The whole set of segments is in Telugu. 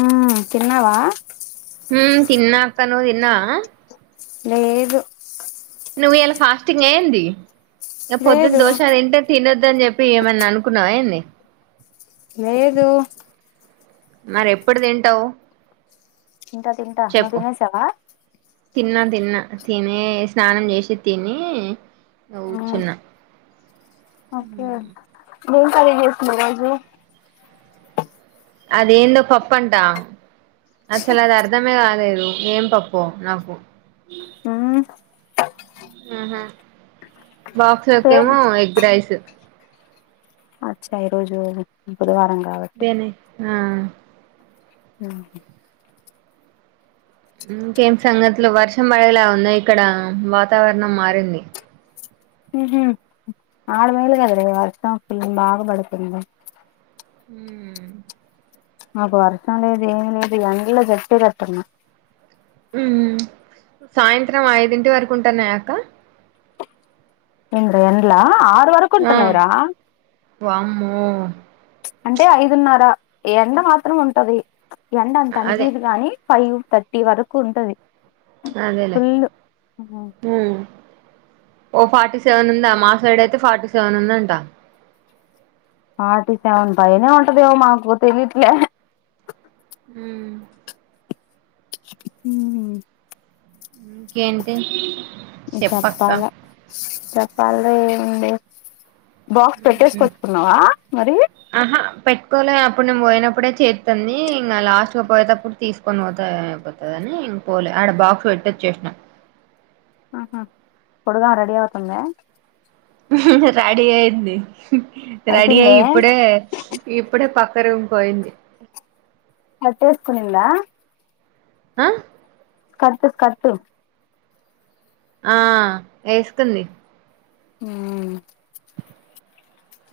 మ్ తిన్నావా మ్ తిన్న అక్క నువ్వు తిన్నావా లేదు నువ్వు ఇలా ఫాస్టింగ్ అహ ఏది ఇక పొద్దున్న లేదు దోశ తంటే తినద్ తీనోడు అని చెప్పి ఏమన్నా అనుకున్నావా ఏది లేదు మరి ఎప్పుడు తింటావు తింటా తింటా నువ్వు చెప్పు తినేసవా తిన్నా తిన్నా తినే స్నానం చేసి తిని ఓ హ్మ్ చిన్న గ్రూప్ ఫైవ్ చేసినవా గ్రూప్ అదేందో పప్పంట అసలు అది అర్ధమే కాలేదు ఏం పప్పు నాకు అ ఆహా బాక్స్ ఏం ఒకక్కేమో ఎగ్ రైస్ అచ్చా ఈ రోజు బుధవారం కాబట్టి బేనే ఆ ఆ ఇంకేం సంగతులు వర్షం పడేలా ఉంది ఇక్కడ వాతావరణం మారింది ఉహు ఆడ మేలు కాద్రే వర్షం ఫుల్ బాగాపడుతుంద హుమ్ మాకు వర్షం లేదు ఏ లేదు ఎళ జట్ కట్టన్నా హౌస్ ఉమ్ సాయంత్రం ఐదింటి వరకు ఉంటున్నాయా అక్క? ఏంద్ర ఎండల ఆ అంత వరకు ఆ ఉంటున్నాయ్ రా వామ్మో ప్చ్ అంటే ఐదున్నర ఎండ మాత్రం ఉంటది. ఎండ అంత అదే అనిపియదు గాని ఫైవ్ థర్టీ వరకు ఉంటది. అదేలే ఫుల్ హుమ్ ఓ ఫార్టీ సెవెన్ ఉందా మా సైడ్ అయితే ఫార్టీ సెవెన్ ఉందంట ఫార్టీ సెవెన్ పైనే ఉంటదేమొ మాకు తెలిట్లే హుమ్ ఉహు ఏంటి? చెప్పాలే చెప్పాల ఏముంది బాక్స్ పెట్టేసుకొచ్చుకున్నావా మరి? ఇప్పుడు నేను పోయినప్పుడే చేస్తుతుంది ఇంక లాస్ట్గా పోయేటప్పుడు తీసుకొని పోతే అయిపోతుందిందని ఇంక పోలే ఆడ బాక్స్ పెట్టొచ్చేసిన ఆహ త్వరగా రెడి అవుతుందా? హ్హ్ రెడీ అయింది రెడీ అయి అయిపోయిందే ఇప్పుడే ఇప్పుడే ప క్కరు పోయింది. స్కర్ట్ వేసుకునిందా? ఆ స్కర్ట్ స్కర్ట్ ఆ వేసుకుంది ఉ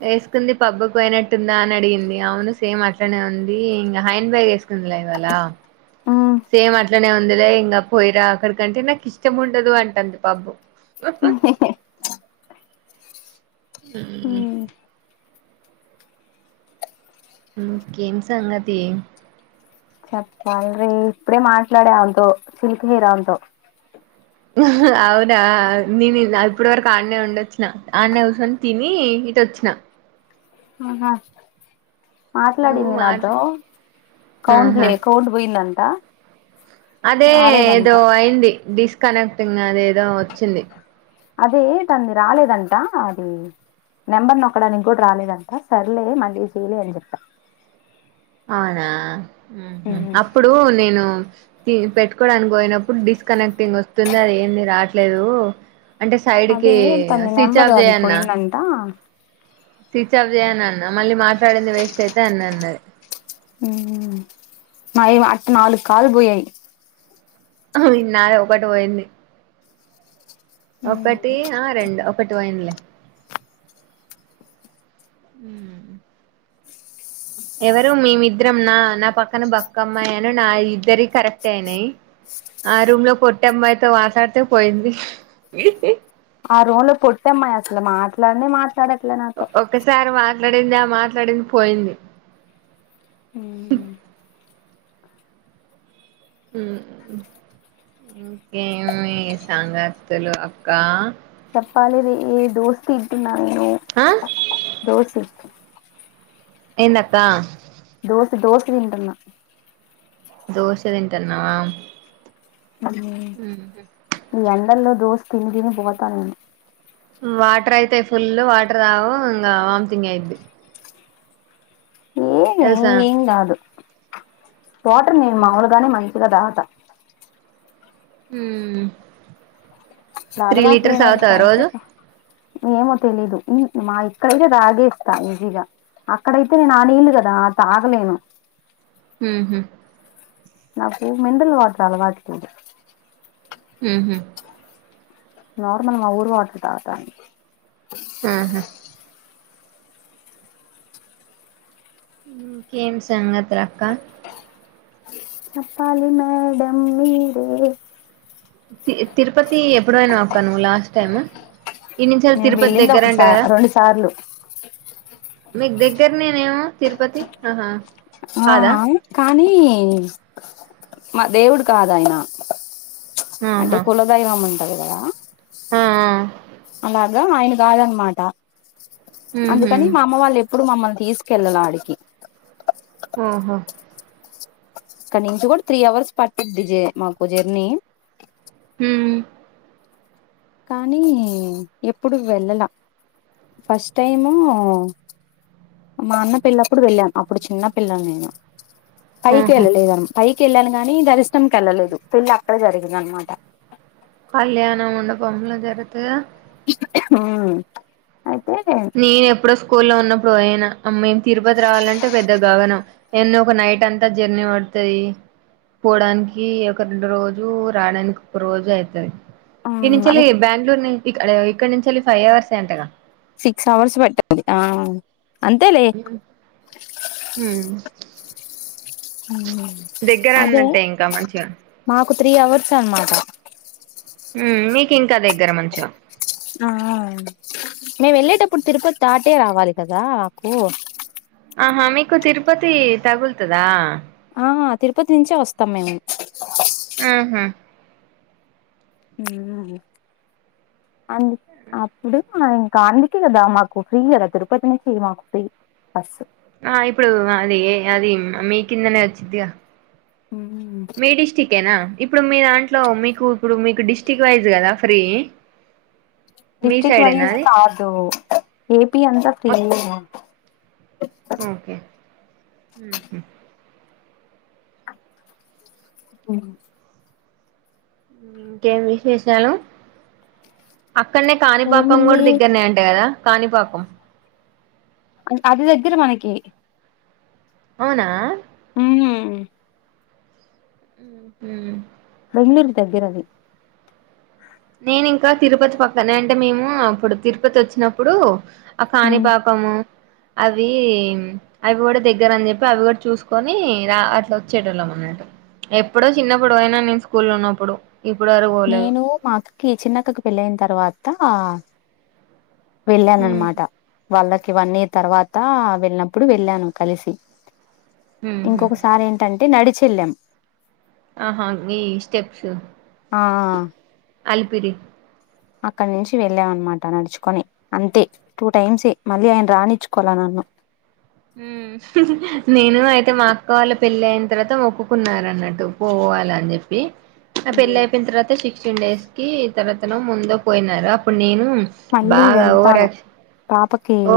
వేసుకుంది పబ్బకు పోయినట్టుందా అని అడిగింది. అవును సేమ్ అట్లనే ఉంది ఇంగా హైన్ బాగ్ వేసు కుంది లేవాల సేమ్ అట్లనే ఉందులే ఇంగ పోయిరా అక్కడికంటే నాకు ఇష్టం ఉండదు అంటుంది పాపం. ఊహ్హ్ ఉ ఇంకేం సంగతి చెప్పాలరి ఇప్పుడే మాట్లాడే ఆళ తో సిల్క్ హీరాతో హ్హ్ అవునా నేను ఇలప్పుడు వరకు ఆడనే ఉండొచ్చున ఆడనే కూర్చొని తిని ఇటు వచ్చిన ఆహా నువ్వు మాట్లాడింది నాతో మాట్లా ఆహా కౌంట్లే కౌంట్ పోయింద అంత అదే ఏదో అయింది డిస్కనెక్టింగ్ అది ఏదో వచ్చింది. అదే తన్ని రాలేదంటా అది నెంబర్ నొక్కడానికి కూడా రాలేదంతా సర్లే మళ్ళీ చూ లే అని చెప్పా అవునా ఉహూ అప్పుడు నేను ది పెట్టుకోవడానికి పోయినప్పుడు డిస్కనెక్టింగ్ వస్తుంది, అది ఏంది రావట్లేదు. అంటే సైడ్ కి అదే తనది స్విచ్ నెంబర్ ఆఫ్ అది చేయన్న పోయిందంట స్విచ్ ఆఫ్ చేయన అన్న మళ్ళీ మాట్లాడింది వేస్ట్ అయితే అన్న అన్నది. ఉహు మైవ అటు నాలుగు కాల్ పోయాయి. నాది ఒక్కటి పోయింది. ఒకటి ఆ రెండు ఒకటి పోయిందిలే ఉ ఎవరు మేమిద్దరం నా నా పక్కన బక్క అమ్మాయిను నా ఇద్దరి కరెక్ట్ అయినాయి ఆ రూమ్ లో పొట్టి అమ్మాయితో మాట్లాడితే పోయింది ఆ రూమ్ లో పొట్టి అమ్మాయి అసలు మాట్లాడనే మాట ఒకసారి మాట్ మాట్లాడింది ఆ మాట్లాడింది పోయింది ఉ ఇంకేమి సంగతులు అక్క చెప్పాలి ఈ దోస తింటున్నా నేను ఆ దోస ఏందక్క దోస దోస తింటున్న దోశ తింటన్నావా ఈ ఎండల్లో దోశ తిని తిని పోతా నేను వాటర్ అయితాయి ఫుల్ వాటర్ రావు ఇంకా వామ్థంగ్ అయిది ఏమి ఏం కాదు వాటర్ నేను మాములుగానే మంచిగానే తాత ఉ అలవాటు లేని వాళ్ళు తాగితే రోజు ఏమో తెలీదు ఇ మా ఇక్కడైయితే తగే ఇస్తా ఈజీగా అక్కడైతే నేను ఆ నీళ్లు కదా తాగలేను ఉహు నాకు మినరల్ వాటర్ అలవాట్టు ఉహు నార్మల్ మా ఊరు వాటర్ తాగుతా ఉహు ఇంకేంటి సంగతులు అక్క చెప్పాలి మేడంమ్ మీరే తి తిరుపతి ఎప్పుడు పోయినవ్ అక్క నువ్వు లాస్ట్ టైమ్ ఇన్ని సార్ నేను తిరుపతి వెళ్ళింది దగ్గర అంట ఒకసారి కదా రెండు సార్లు మీకు దగ్గర ద్గర్నినేమో తిరుపతి ఆహా ఆ కాదా కానీ మా దేవుడు కాదు ఆయన అంటే ఆహా కులదైవం అంటారు కదా ఆ ఆ అలాగా ఆయన కాదనమాట ఉహు అందుకని మా అమ్మ వాళ్ళు ఎప్పుడు ఇప్పుడు మమ్మల్ని తీసుకెళ్ళాలలా ఆడికి ఆహా ఇక్కడ నుంచి కూడా త్రీ అవర్స్ పట్టిద్ది జ మాకు జర్నీ ఉమ్మ్ కానీ ఎప్పుడు వెళ్ళల ఫస్ట్ టైము మా అన్న పెళ్లి అప్పుడు వెళ్ళాను అప్పుడు చిన్నపిల్ల నేను పైకి ఆహా ఎలాలేదు పైకి ఇల్ కానీ దర్శనంకీ వెళ్ళలేదు పెళ్లి అక్కడే జరిగిందీ అనమాట కళ్యాణం మండపంలో జరత ఆ నేను ఎప్పుడో స్కూల్లో లో ఉన్నప్పు ఇప్పుడు వోయినా మేము తిరుపతి రావాలంటే పెద్ద గగనం ఎన్నో ఒక నైట్ అంతా జర్నీ పడుతాయి. పోవడానికి ఒక రెండు రోజు రావడానికి ఒక రోజు అయితది. ఈ నుంచి అది బెంగళూరు ఇ ఇక్కడ నుంచి ఫైవ్ అవర్స్ ఏ అంటగా సిక్స్ అవర్స్ పెట్టండి ఆ అంతేలే మ్ ఉమ్ దగ్గర అదే అన్నట్టే ఇంకా మంచిగా మా ఒక త్రీ అవర్స్ అన్మాట మ్ మీకు ఇంకా దగ్గర మంచిగా ఆహ మేము వెళ్ళేటప్పుడు తిరుపతి దాటే రావాలి కదా కు ఆహా మీకు తిరుపతి తగులుతదా? ఆహ తిరుపతి నుంచే వస్తాం మేము ఆహా నిజమే అ అందు అప్పుడే ఇంకా అందుకే కదా మాకు ఫ్రీ కదా తిరుపతి నుంచి మాకు ఫ్రీ బస్సు ఆ ఇప్పుడు అది అది మీ కిందనే వచ్చిదిగా మీ డిస్టికెనా ఇప్పుడు మీరన్ ట్లో మీకు ఇప్పుడు మీకు డిస్టిక్ వైజ్ కదా ఫ్రీ మీ డిస్ట్రిక్ట్ సైడేనా వైజ్ అది కాదు ఏపి అంతా ఫ్రీయె మొత్తం ఓకే ఉహు అ ఇంకే విశేషాలు? అక్కడనే కాణిపాకం ఏముంది కూడా దగ్గరనే అంట కదా కాణిపాకం అది దగ్గర మనకి అవునా హ్మ్మ్ ఉహు బెంగళూరు దగ్గరది నేను ఇంకా తిరుపతి పక్కనే అంటే మేము అప్పుడు తిరుపతి వచ్చినప్పుడు అ కాణిపాకం అవి అవి కూడా దగ్గర అని చెప్పి అవి కూడా చూసుకొని రా అట్లా వచ్చేటోళ్ళం అన్నట్టు. ఎప్పుడో చిన్నప్పుడు పోయినా నేను స్కూల్ ఉన్నప్పుడు ఇప్పుడు వరు పోలేదు. కె చిన్నక్కకి పెళ్ళయిన తర్వాత ఉమ్ వెళ్ళాననమాట వాళ్ళకి వన్ ఇయర్ తర్వాత వెళ్ళినప్పుడు వెళ్ళాను కలిసి ఉహు ఇంకొకసారి ఏంటంటే నడిచల్లెం ఆహా ఈ స్టెప్స్ ఆ అలిపిరి అక్కడ నుంచి వెళ్ళాం అనమాట నడుచుకొని అంతే టూ టైమ్సే మళ్ళీ ఆయన రాణచ్చుకోల నన్ను అ మ్ హ్హ్ నేను అయితే మా అక్క వాళ్ళ పెళ్ళి అయిన తర్వాత మొక్కుకున్నార అన్నట్టు పో వాలని చెప్పి ఆ పెళ్లి ఉమ్ అయిపోయిన తర్వాత సిక్స్టీన్ డేస్ కి తర్వాతను ముందు పోయినారు అప్పుడు నేను మళ్ళీ బాగా వెళ్తాను ఓవరాక్షన్ పాపకి ఓ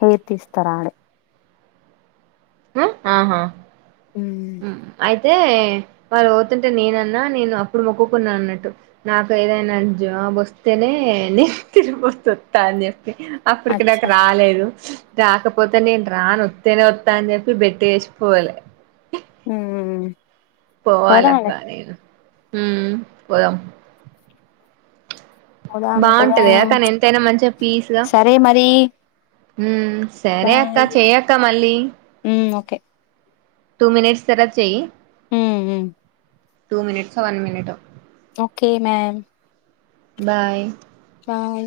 హెయిర్ తీస్తారు ఆడే ఉ ఆహా ఉమ్ మ్ ఆ తే వాళ్ళు పోతుంటే నేనన్నా నేను అప్పుడు మొక్కుకున్నా అన్నట్టు నాకు ఏదైనా జాబ్ బస్తేనే ని తిరు బస్త వస్తా అని చే అప్పటికి నాకు అచ్చా రాలేదు రాకపోతే నేను రాను వస్తేనే త్తా అని చెప్పి బెట్ వేసిపోలే ఉహు పోవాల అక్క నేను ఊ పోదం పోదాం బాగుంటది పోదాం కానీ ఎంతైనా మంచిగా పీస్గా సరే మరి హూ సరే అక్క బాయ్ చెయక్క మళ్ళీ ఉమ్ ఓకే టూ మినిట్స్ తరువా చెయ్యి ఉ ఉ టూ మినిట్స్ వన్ మినిట్ ఓ ఓకే మ్యామ్ బాయ్ బాయ్